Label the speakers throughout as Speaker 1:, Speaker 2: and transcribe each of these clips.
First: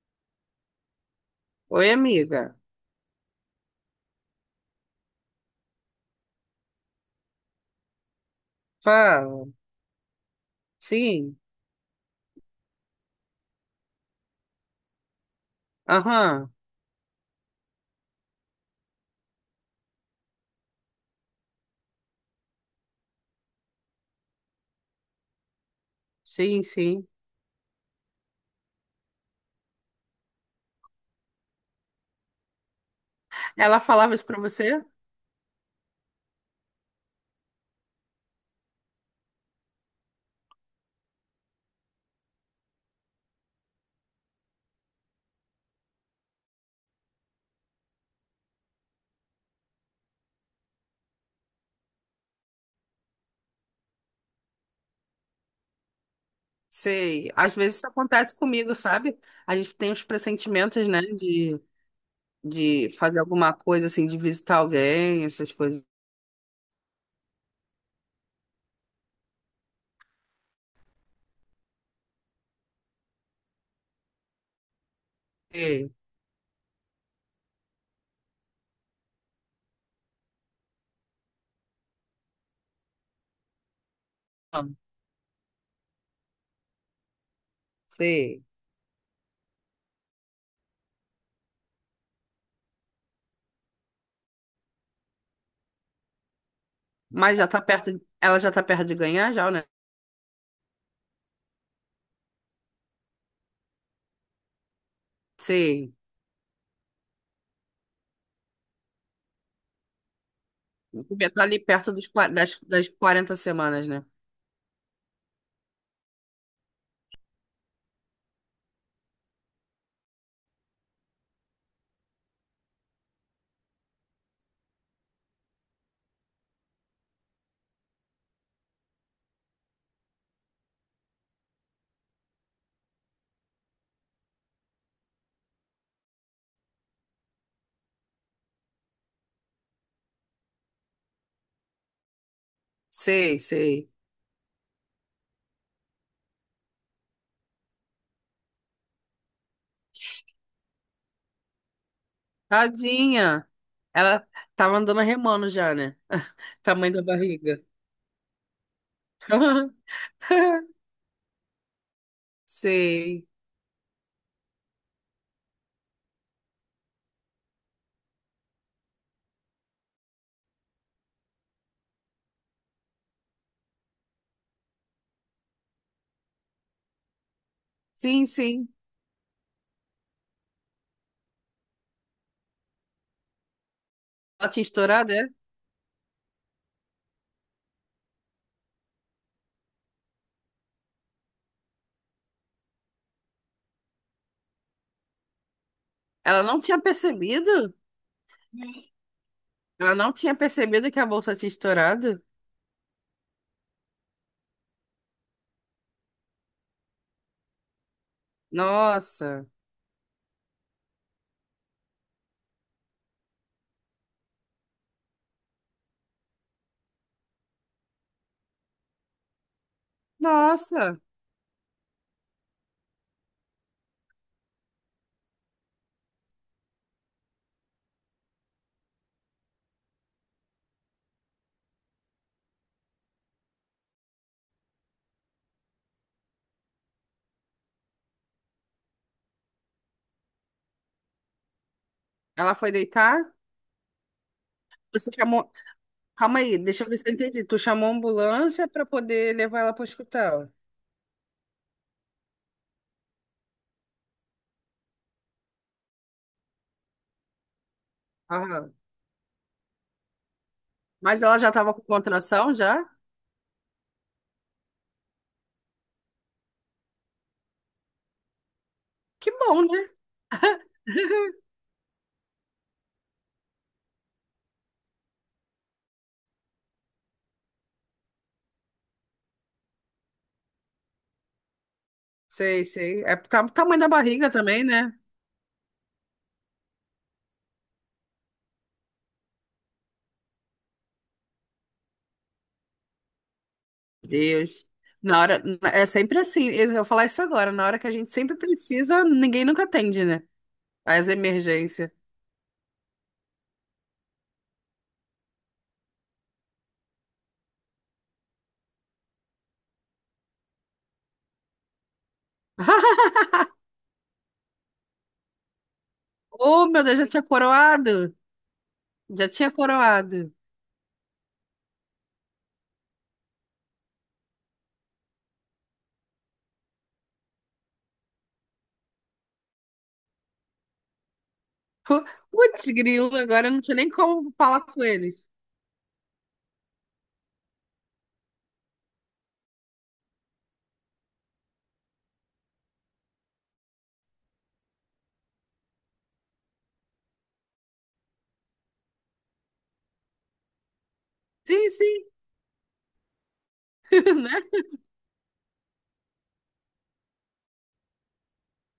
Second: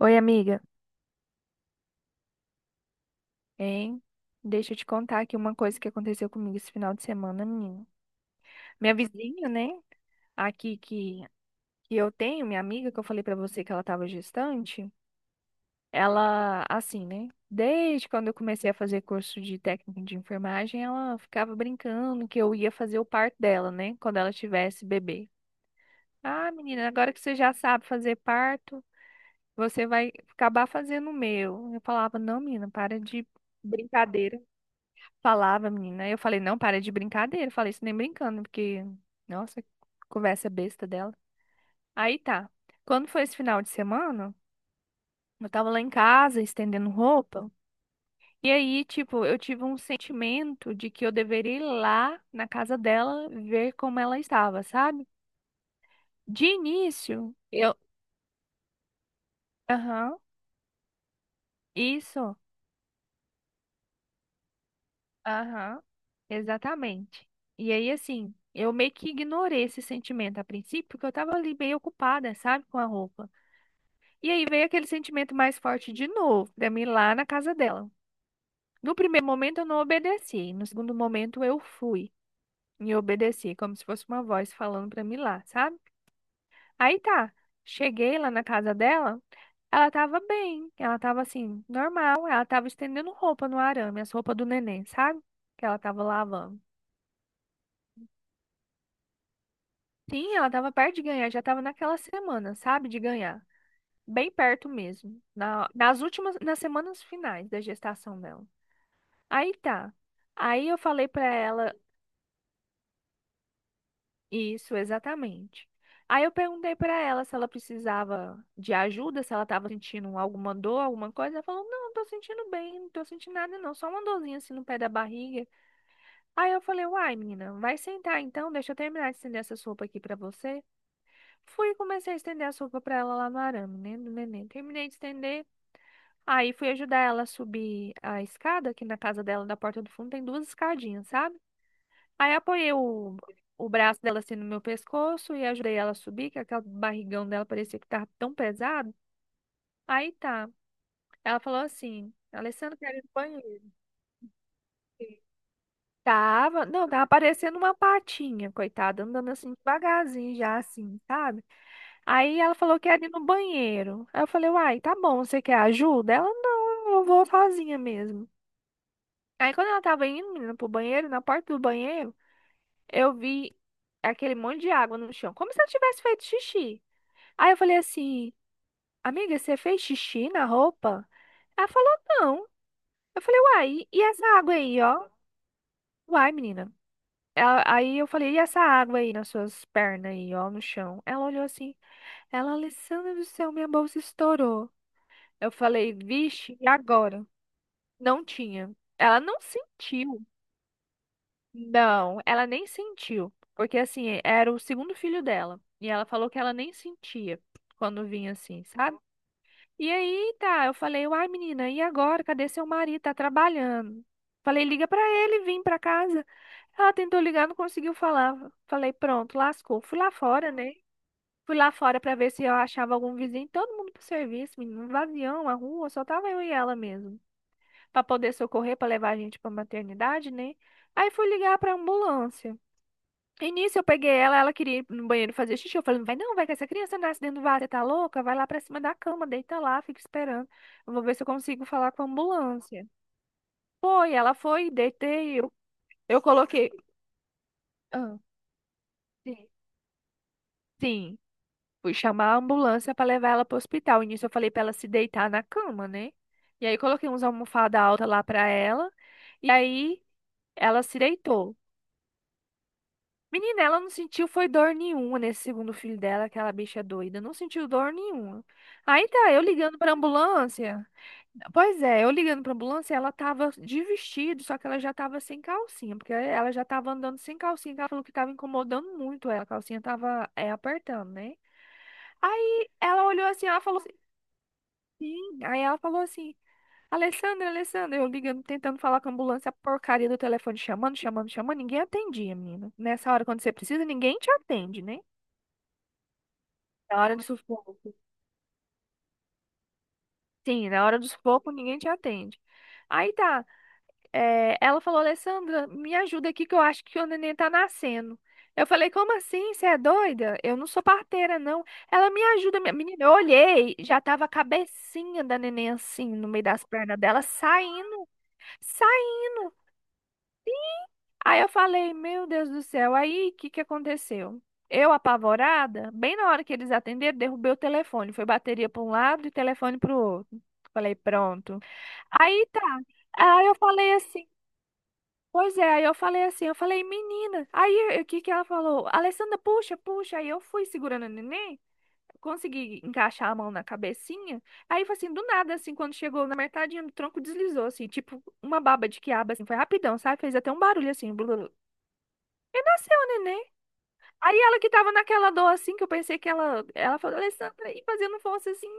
Speaker 1: Oi, amiga.
Speaker 2: Oi, amiga.
Speaker 1: Hein? Deixa eu te contar aqui uma coisa que aconteceu comigo esse final de semana, menina. Minha
Speaker 2: Fala.
Speaker 1: vizinha, né? Aqui que,
Speaker 2: Sim.
Speaker 1: que eu tenho, minha amiga, que eu falei pra você que ela tava gestante.
Speaker 2: Aham.
Speaker 1: Ela, assim, né? Desde quando eu comecei a fazer curso de técnico de enfermagem, ela ficava brincando que eu ia fazer o parto dela, né? Quando ela tivesse bebê. Ah,
Speaker 2: Sim,
Speaker 1: menina,
Speaker 2: sim.
Speaker 1: agora que você já sabe fazer parto, você vai acabar fazendo o meu. Eu falava, não, menina, para de
Speaker 2: Ela falava isso pra
Speaker 1: brincadeira.
Speaker 2: você?
Speaker 1: Falava, menina. Eu falei, não, para de brincadeira. Eu falei isso nem brincando, porque, nossa, conversa besta dela. Aí tá. Quando foi esse final de semana, eu tava lá em casa estendendo roupa. E aí, tipo, eu tive um sentimento de que eu deveria ir lá na casa dela ver como ela estava, sabe? De
Speaker 2: Sei.
Speaker 1: início,
Speaker 2: Às
Speaker 1: eu.
Speaker 2: vezes isso acontece comigo, sabe? A gente tem uns
Speaker 1: Aham,
Speaker 2: pressentimentos, né? De,
Speaker 1: isso.
Speaker 2: de fazer alguma coisa, assim, de visitar alguém, essas
Speaker 1: Aham,
Speaker 2: coisas.
Speaker 1: exatamente. E aí, assim, eu meio que ignorei esse sentimento a princípio, porque eu tava ali bem ocupada, sabe, com a roupa. E aí veio aquele sentimento mais
Speaker 2: Sei.
Speaker 1: forte de novo pra mim lá na casa dela. No primeiro momento eu não obedeci, no segundo momento eu fui e obedeci, como se fosse uma voz
Speaker 2: Ah.
Speaker 1: falando pra mim lá, sabe? Aí tá, cheguei lá na
Speaker 2: Sei.
Speaker 1: casa dela, ela tava bem, ela tava assim, normal, ela tava estendendo roupa no arame, as roupas do neném, sabe? Que ela tava lavando.
Speaker 2: Mas já tá perto. Ela já tá perto de ganhar, já, né?
Speaker 1: Sim, ela tava perto de ganhar, já tava naquela semana, sabe? De ganhar. Bem perto mesmo,
Speaker 2: Sei.
Speaker 1: nas últimas, nas semanas finais da gestação dela. Aí tá. Aí eu falei pra
Speaker 2: Já tá ali
Speaker 1: ela
Speaker 2: perto das 40 semanas, né?
Speaker 1: isso exatamente. Aí eu perguntei pra ela se ela precisava de ajuda, se ela tava sentindo alguma dor, alguma coisa. Ela falou: "Não, tô sentindo bem, não tô sentindo nada não, só uma dorzinha assim no pé da barriga". Aí eu falei: "Uai, menina, vai sentar então, deixa eu terminar de estender essa sopa aqui pra você". Fui e comecei a estender a sopa pra ela lá no arame, né, do neném. Terminei de estender. Aí fui ajudar ela a subir a escada, que na casa dela, da porta do fundo, tem duas escadinhas, sabe? Aí apoiei o,
Speaker 2: Sei,
Speaker 1: o
Speaker 2: sei.
Speaker 1: braço dela assim no meu pescoço e ajudei ela a subir, que aquele barrigão dela parecia que tava tão pesado. Aí tá. Ela falou assim, Alessandra, quero ir no
Speaker 2: Tadinha.
Speaker 1: banheiro.
Speaker 2: Ela tá mandando remando já, né?
Speaker 1: Tava, não,
Speaker 2: Tamanho da
Speaker 1: tava parecendo
Speaker 2: barriga.
Speaker 1: uma patinha, coitada, andando assim devagarzinho já, assim, sabe? Aí ela falou que era ir no
Speaker 2: Sei.
Speaker 1: banheiro. Aí eu falei, uai, tá bom, você quer ajuda? Ela, não, eu vou sozinha mesmo. Aí quando ela tava indo, menina, pro banheiro, na porta do banheiro, eu vi aquele monte de água no chão, como se ela tivesse feito xixi. Aí eu falei
Speaker 2: Sim,
Speaker 1: assim,
Speaker 2: sim.
Speaker 1: amiga, você fez xixi na roupa? Ela falou, não. Eu falei, uai, e essa
Speaker 2: Ela
Speaker 1: água
Speaker 2: tinha
Speaker 1: aí, ó?
Speaker 2: estourado, é?
Speaker 1: Uai, menina. Aí eu falei, e essa água aí nas suas pernas aí, ó, no chão? Ela olhou assim, ela, Alessandra do céu, minha bolsa estourou. Eu falei,
Speaker 2: Ela
Speaker 1: vixe,
Speaker 2: não
Speaker 1: e
Speaker 2: tinha
Speaker 1: agora?
Speaker 2: percebido?
Speaker 1: Não tinha. Ela não
Speaker 2: Ela não
Speaker 1: sentiu.
Speaker 2: tinha percebido que a bolsa tinha
Speaker 1: Não,
Speaker 2: estourado?
Speaker 1: ela nem sentiu. Porque assim, era o segundo filho dela. E ela falou que ela nem sentia quando vinha assim, sabe?
Speaker 2: Nossa.
Speaker 1: E aí, tá, eu falei, uai, menina, e agora? Cadê seu marido? Tá trabalhando. Falei, liga pra ele, vim pra casa. Ela tentou ligar, não conseguiu falar. Falei, pronto, lascou. Fui lá fora, né?
Speaker 2: Nossa.
Speaker 1: Fui lá fora pra ver se eu achava algum vizinho, todo mundo pro serviço, menino, um vazião, a rua, só tava eu e ela mesmo. Pra poder socorrer, pra levar a gente pra maternidade, né? Aí fui ligar pra ambulância. No início eu peguei ela, ela queria ir no banheiro fazer xixi. Eu falei, não vai não, vai que essa criança nasce dentro do vaso, você tá louca? Vai lá pra cima da cama, deita lá, fica esperando. Eu vou ver se eu consigo falar com a
Speaker 2: Ela foi
Speaker 1: ambulância.
Speaker 2: deitar?
Speaker 1: Foi, ela foi,
Speaker 2: Você
Speaker 1: deitei,
Speaker 2: chamou.
Speaker 1: eu
Speaker 2: Calma aí,
Speaker 1: coloquei.
Speaker 2: deixa eu ver se eu entendi. Tu chamou a
Speaker 1: Ah,
Speaker 2: ambulância pra poder
Speaker 1: sim.
Speaker 2: levar ela pro hospital.
Speaker 1: Sim, fui chamar a ambulância pra levar ela pro hospital. No início eu falei pra ela se deitar na cama, né? E aí coloquei uns almofada alta lá pra
Speaker 2: Aham.
Speaker 1: ela. E aí ela se
Speaker 2: Mas ela já
Speaker 1: deitou.
Speaker 2: tava com contração já?
Speaker 1: Menina, ela não sentiu foi dor nenhuma nesse segundo filho dela, aquela bicha doida. Não sentiu dor nenhuma. Aí
Speaker 2: Que
Speaker 1: tá, eu
Speaker 2: bom,
Speaker 1: ligando
Speaker 2: né?
Speaker 1: pra ambulância. Pois é, eu ligando pra ambulância, ela tava de vestido, só que ela já tava sem calcinha, porque ela já tava andando sem calcinha, que ela falou que tava incomodando muito ela, a calcinha tava apertando, né?
Speaker 2: Sei,
Speaker 1: Aí
Speaker 2: sei.
Speaker 1: ela
Speaker 2: É,
Speaker 1: olhou assim, ela falou
Speaker 2: tamanho da
Speaker 1: assim,
Speaker 2: barriga também, né?
Speaker 1: sim. Aí ela falou assim, Alessandra, Alessandra, eu ligando, tentando falar com a ambulância, a porcaria do telefone chamando, chamando, chamando, ninguém atendia, menina. Nessa hora, quando você precisa, ninguém te
Speaker 2: Deus.
Speaker 1: atende, né?
Speaker 2: Na hora, é sempre assim. Eu vou
Speaker 1: Na
Speaker 2: falar
Speaker 1: hora do
Speaker 2: isso agora. Na
Speaker 1: sufoco.
Speaker 2: hora que a gente sempre precisa, ninguém nunca atende, né?
Speaker 1: Sim, na hora do
Speaker 2: As
Speaker 1: sufoco ninguém te
Speaker 2: emergências.
Speaker 1: atende. Aí tá. Ela falou, Alessandra, me ajuda aqui que eu acho que o neném tá nascendo. Eu falei, como assim? Você é doida? Eu não sou parteira, não. Ela me ajuda, menina. Eu olhei, já tava a cabecinha da neném assim, no meio das
Speaker 2: Oh, meu Deus,
Speaker 1: pernas
Speaker 2: já
Speaker 1: dela,
Speaker 2: tinha
Speaker 1: saindo,
Speaker 2: coroado. Já tinha
Speaker 1: saindo.
Speaker 2: coroado.
Speaker 1: Aí eu falei, meu Deus do céu, aí o que que aconteceu? Eu, apavorada, bem na hora que eles atenderam, derrubei o telefone. Foi bateria para um lado e telefone para o outro. Falei, pronto.
Speaker 2: Pu-
Speaker 1: Aí tá.
Speaker 2: Putz, grilo,
Speaker 1: Aí
Speaker 2: agora eu
Speaker 1: eu
Speaker 2: não tinha nem
Speaker 1: falei assim,
Speaker 2: como falar com eles.
Speaker 1: pois é, aí eu falei assim, eu falei, menina. Aí o que que ela falou? Alessandra, puxa, puxa. Aí eu fui segurando o neném, consegui encaixar a mão na cabecinha. Aí foi assim, do nada, assim, quando chegou na metadinha do tronco, deslizou, assim, tipo uma baba de quiabo, assim, foi rapidão, sabe? Fez até um barulho assim, blu,
Speaker 2: Sim, sim,
Speaker 1: e nasceu o neném. Aí
Speaker 2: né?
Speaker 1: ela que tava naquela dor assim, que eu pensei que ela falou, Alessandra, e fazendo força assim,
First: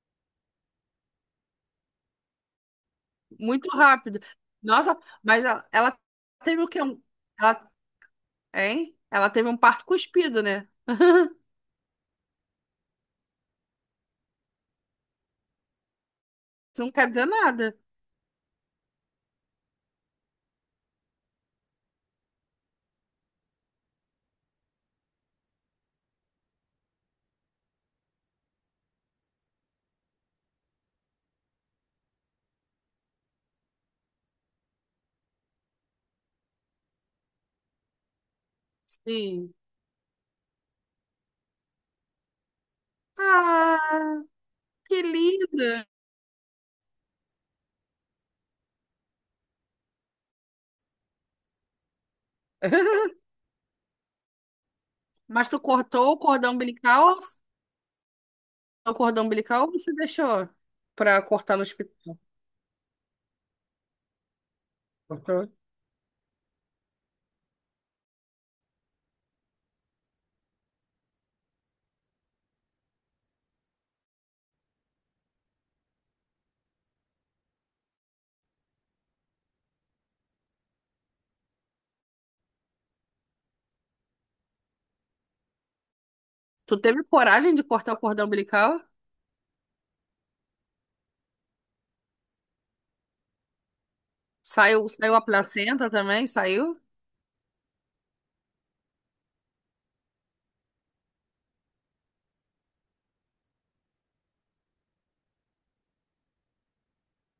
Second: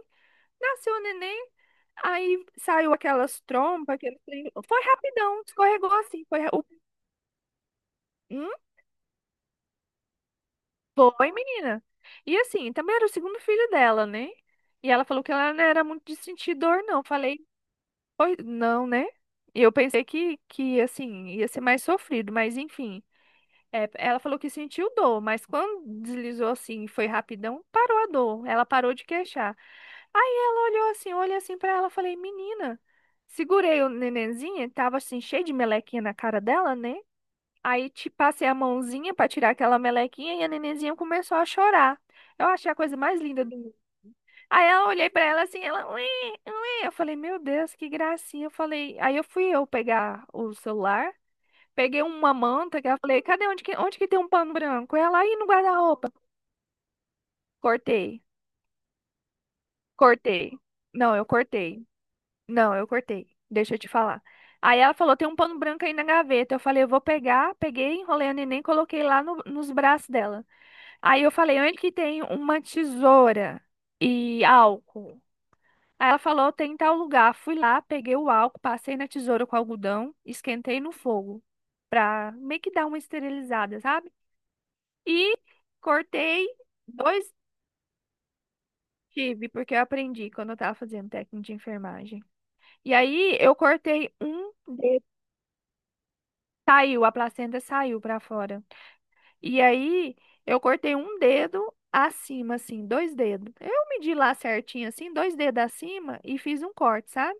Speaker 1: nasceu o neném. Aí saiu aquelas
Speaker 2: Muito
Speaker 1: trompas, aquele
Speaker 2: rápido.
Speaker 1: trem. Foi
Speaker 2: Nossa,
Speaker 1: rapidão,
Speaker 2: mas ela,
Speaker 1: escorregou
Speaker 2: ela
Speaker 1: assim.
Speaker 2: teve o quê? Ela,
Speaker 1: Hum,
Speaker 2: hein? Ela teve um parto cuspido, né?
Speaker 1: foi, menina. E assim, também era o segundo filho dela, né? E ela falou que ela não era muito de sentir dor,
Speaker 2: Isso não
Speaker 1: não.
Speaker 2: quer dizer
Speaker 1: Falei,
Speaker 2: nada.
Speaker 1: pois não, né? E eu pensei que, assim, ia ser mais sofrido, mas enfim. É, ela falou que sentiu dor, mas quando deslizou assim, foi rapidão, parou a dor. Ela parou de queixar. Aí ela olhou assim, olhei assim pra ela, falei, menina, segurei o nenenzinho, tava assim cheio de melequinha na cara dela, né? Aí te passei a mãozinha pra tirar
Speaker 2: Sim.
Speaker 1: aquela melequinha e a nenenzinha começou a chorar. Eu achei a coisa mais linda do mundo.
Speaker 2: Ah,
Speaker 1: Aí ela
Speaker 2: que
Speaker 1: olhei pra ela assim, ela,
Speaker 2: linda.
Speaker 1: ué, ué. Eu falei, meu Deus, que gracinha. Eu falei, aí eu fui eu pegar o celular. Peguei uma manta que eu falei, cadê onde que tem um pano branco? Ela aí no
Speaker 2: Mas tu cortou
Speaker 1: guarda-roupa.
Speaker 2: o cordão umbilical?
Speaker 1: Cortei,
Speaker 2: O cordão umbilical ou você deixou
Speaker 1: cortei. Não,
Speaker 2: pra
Speaker 1: eu
Speaker 2: cortar no
Speaker 1: cortei.
Speaker 2: hospital?
Speaker 1: Não, eu cortei. Deixa eu te falar. Aí ela falou, tem um
Speaker 2: Cortou.
Speaker 1: pano branco aí na gaveta. Eu falei, eu vou pegar. Peguei, enrolei a neném, coloquei lá nos braços dela. Aí eu falei, onde que tem uma tesoura e álcool? Aí ela falou, tem em tal lugar. Fui lá, peguei o álcool, passei na tesoura com algodão, esquentei no fogo pra meio que dar uma esterilizada, sabe? E cortei
Speaker 2: Tu teve
Speaker 1: dois
Speaker 2: coragem de cortar o cordão umbilical?
Speaker 1: tive, porque eu aprendi quando eu tava fazendo técnico de enfermagem. E aí eu cortei um
Speaker 2: Saiu,
Speaker 1: dedo,
Speaker 2: saiu a placenta também? Saiu?
Speaker 1: saiu, a placenta saiu pra fora. E aí eu cortei um dedo acima, assim, dois dedos. Eu medi lá certinho, assim, dois dedos acima e fiz um corte, sabe?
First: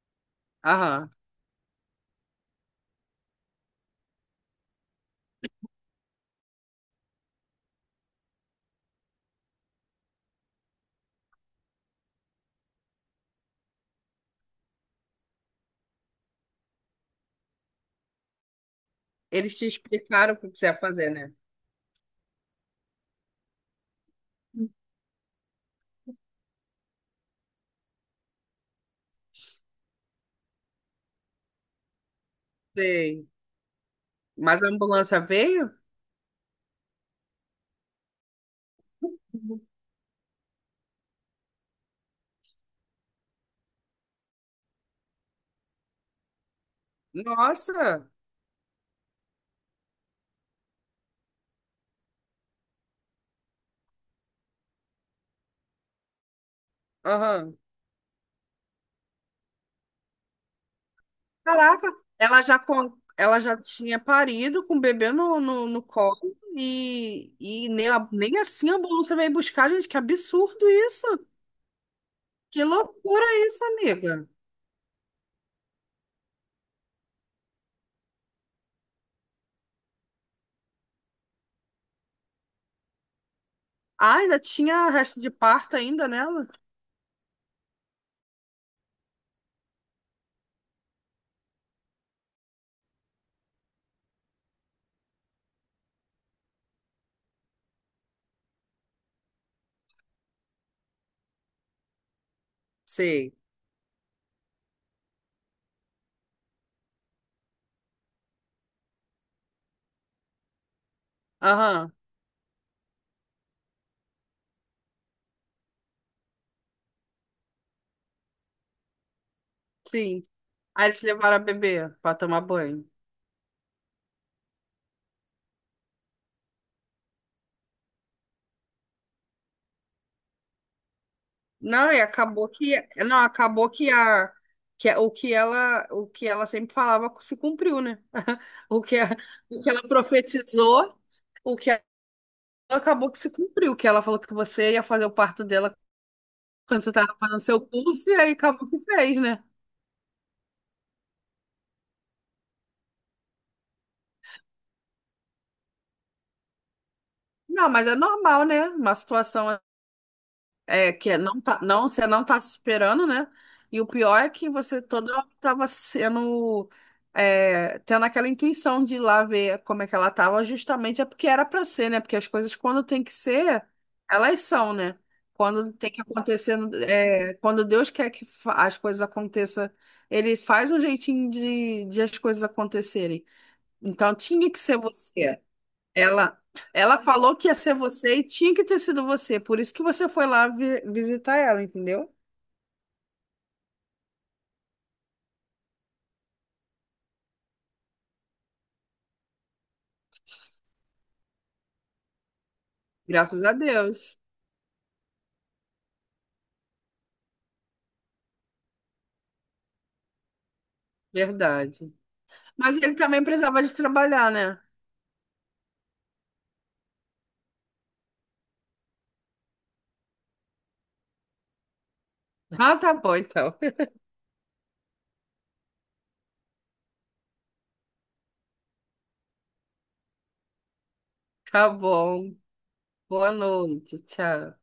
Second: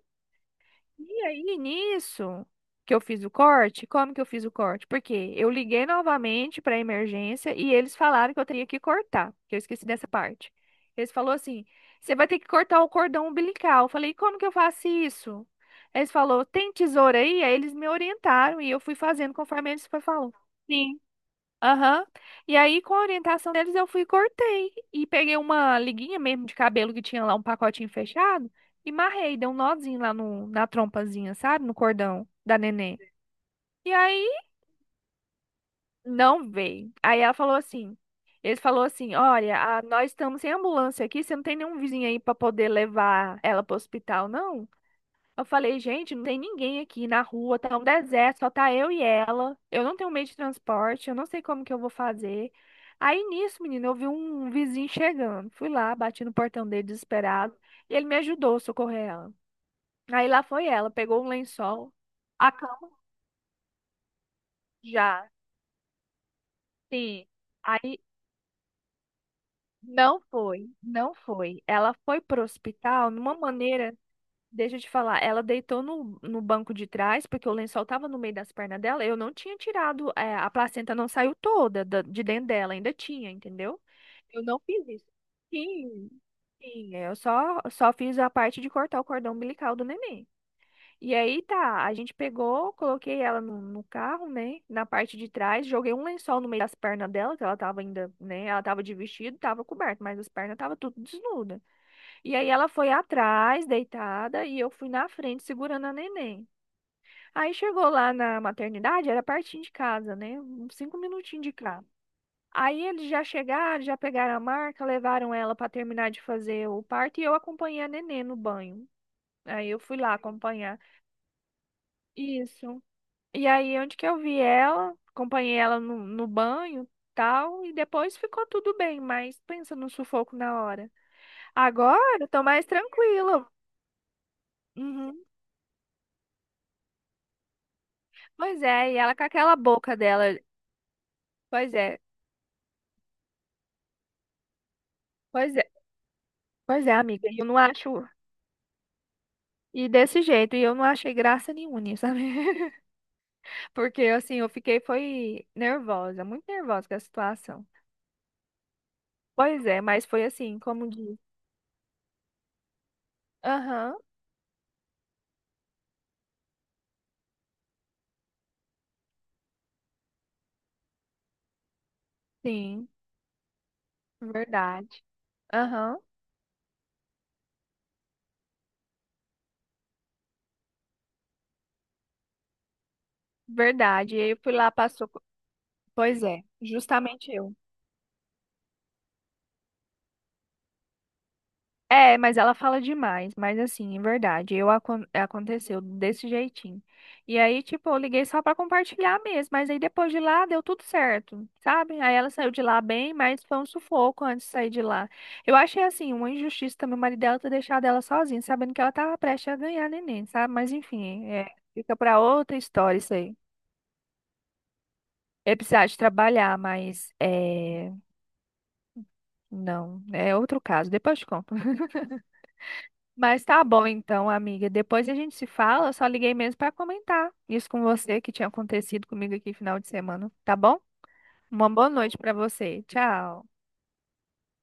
Speaker 2: Aham.
Speaker 1: E aí, nisso que eu fiz o corte, como que eu fiz o corte? Porque eu liguei novamente para a emergência e eles falaram que eu teria que cortar, que eu esqueci dessa parte. Eles falou assim: "Você vai ter que cortar o cordão umbilical". Eu falei: "Como que eu faço isso?" Eles falou: "Tem tesoura aí?" Aí eles me orientaram e eu fui fazendo
Speaker 2: Eles te
Speaker 1: conforme eles falou.
Speaker 2: explicaram o que que você ia
Speaker 1: Sim.
Speaker 2: fazer, né?
Speaker 1: Aham. E aí, com a orientação deles, eu fui e cortei. E peguei uma liguinha mesmo de cabelo que tinha lá um pacotinho fechado e marrei, dei um nozinho lá na trompazinha, sabe? No cordão da neném.
Speaker 2: Sei.
Speaker 1: E aí,
Speaker 2: Mas a ambulância veio?
Speaker 1: não veio. Aí ela falou assim: eles falou assim: olha, nós estamos sem ambulância aqui, você não tem nenhum vizinho aí pra poder levar ela pro hospital, não? Eu falei, gente, não tem ninguém aqui na rua, tá um
Speaker 2: Nossa!
Speaker 1: deserto, só tá eu e ela. Eu não tenho meio de transporte, eu não sei como que eu vou fazer. Aí nisso, menina, eu vi um vizinho chegando. Fui lá, bati no portão dele desesperado,
Speaker 2: Aham.
Speaker 1: e ele me ajudou a socorrer ela. Aí lá foi ela, pegou um
Speaker 2: Caraca,
Speaker 1: lençol,
Speaker 2: ela
Speaker 1: a
Speaker 2: já,
Speaker 1: cama
Speaker 2: con- ela já tinha parido com o bebê
Speaker 1: já,
Speaker 2: no colo
Speaker 1: sim.
Speaker 2: e nem,
Speaker 1: Aí
Speaker 2: nem assim a ambulância veio buscar, gente. Que
Speaker 1: não foi,
Speaker 2: absurdo
Speaker 1: não
Speaker 2: isso!
Speaker 1: foi. Ela foi pro
Speaker 2: Que
Speaker 1: hospital de
Speaker 2: loucura
Speaker 1: uma
Speaker 2: isso,
Speaker 1: maneira.
Speaker 2: amiga.
Speaker 1: Deixa eu te falar, ela deitou no banco de trás, porque o lençol tava no meio das pernas dela. Eu não tinha tirado, a placenta não saiu toda de dentro dela, ainda tinha, entendeu?
Speaker 2: Ah, ainda
Speaker 1: Eu não fiz
Speaker 2: tinha
Speaker 1: isso.
Speaker 2: resto de parto ainda
Speaker 1: Sim,
Speaker 2: nela?
Speaker 1: sim, é, eu só fiz a parte de cortar o cordão umbilical do neném. E aí tá, a gente pegou, coloquei ela no carro, né? Na parte de trás, joguei um lençol no meio das pernas dela, que ela tava ainda, né? Ela tava de vestido, tava coberta, mas as pernas tava tudo desnuda. E aí ela foi
Speaker 2: Sei.
Speaker 1: atrás, deitada, e eu fui na frente segurando a neném. Aí chegou lá na maternidade, era pertinho de casa, né? Uns 5 minutinhos de cá.
Speaker 2: Aham,
Speaker 1: Aí eles já chegaram, já pegaram a marca, levaram ela para terminar de fazer o parto e eu acompanhei a neném no banho. Aí eu fui lá
Speaker 2: sim.
Speaker 1: acompanhar.
Speaker 2: Aí eles levaram a bebê pra tomar
Speaker 1: Isso.
Speaker 2: banho.
Speaker 1: E aí onde que eu vi ela, acompanhei ela no banho, tal, e depois ficou tudo bem, mas pensa no sufoco na hora.
Speaker 2: Não, e
Speaker 1: Agora eu tô
Speaker 2: acabou
Speaker 1: mais
Speaker 2: que não,
Speaker 1: tranquila.
Speaker 2: acabou que a-
Speaker 1: Uhum.
Speaker 2: o que ela sempre falava se cumpriu, né?
Speaker 1: Pois
Speaker 2: O
Speaker 1: é, e
Speaker 2: que
Speaker 1: ela
Speaker 2: a-
Speaker 1: com aquela
Speaker 2: o que ela
Speaker 1: boca dela.
Speaker 2: profetizou, o que
Speaker 1: Pois
Speaker 2: ela
Speaker 1: é,
Speaker 2: acabou que se cumpriu, que ela falou que você ia fazer o parto
Speaker 1: pois é,
Speaker 2: dela quando
Speaker 1: pois
Speaker 2: você
Speaker 1: é,
Speaker 2: estava
Speaker 1: amiga.
Speaker 2: fazendo
Speaker 1: Eu não
Speaker 2: seu
Speaker 1: acho.
Speaker 2: curso e aí acabou que fez, né?
Speaker 1: E desse jeito, e eu não achei graça nenhuma, nisso, sabe? Porque assim, eu fiquei, foi nervosa, muito nervosa com a situação.
Speaker 2: Não, mas é normal, né? Uma situação
Speaker 1: Pois é, mas foi assim, como
Speaker 2: É
Speaker 1: diz.
Speaker 2: que não tá, não, você não tá se esperando, né? E o
Speaker 1: Aham,
Speaker 2: pior é que você toda hora tava tendo aquela intuição de ir lá ver como é que ela tava, justamente é porque era pra ser, né? Porque as coisas quando
Speaker 1: sim,
Speaker 2: tem que ser, elas são,
Speaker 1: verdade.
Speaker 2: né? Quando tem
Speaker 1: Aham,
Speaker 2: que acontecer, quando Deus quer que as coisas aconteçam, ele faz um jeitinho de as coisas acontecerem. Então
Speaker 1: verdade. E aí eu
Speaker 2: tinha
Speaker 1: fui
Speaker 2: que
Speaker 1: lá,
Speaker 2: ser
Speaker 1: passou.
Speaker 2: você.
Speaker 1: Pois
Speaker 2: Ela,
Speaker 1: é,
Speaker 2: ela
Speaker 1: justamente
Speaker 2: falou que
Speaker 1: eu.
Speaker 2: ia ser você e tinha que ter sido você. Por isso que você foi lá visitar ela, entendeu?
Speaker 1: É, mas ela fala demais, mas assim, em verdade, eu aconteceu desse jeitinho. E aí, tipo, eu liguei só pra compartilhar mesmo, mas aí depois de lá deu tudo certo, sabe? Aí ela saiu de lá bem, mas
Speaker 2: Graças a
Speaker 1: foi um
Speaker 2: Deus.
Speaker 1: sufoco antes de sair de lá. Eu achei assim, uma injustiça também o marido dela ter deixado ela sozinha, sabendo que ela tava prestes a ganhar neném, sabe? Mas enfim, fica
Speaker 2: Verdade.
Speaker 1: pra outra
Speaker 2: Mas ele
Speaker 1: história isso
Speaker 2: também
Speaker 1: aí.
Speaker 2: precisava de trabalhar, né?
Speaker 1: É precisar de trabalhar, mas é, não, é outro caso, depois eu te conto.
Speaker 2: Ah, tá bom,
Speaker 1: Mas
Speaker 2: então.
Speaker 1: tá bom então, amiga. Depois a gente se fala. Eu só liguei mesmo para comentar isso com você que tinha acontecido comigo aqui final de semana, tá bom? Uma
Speaker 2: Tá
Speaker 1: boa noite para
Speaker 2: bom.
Speaker 1: você.
Speaker 2: Boa
Speaker 1: Tchau.
Speaker 2: noite. Tchau.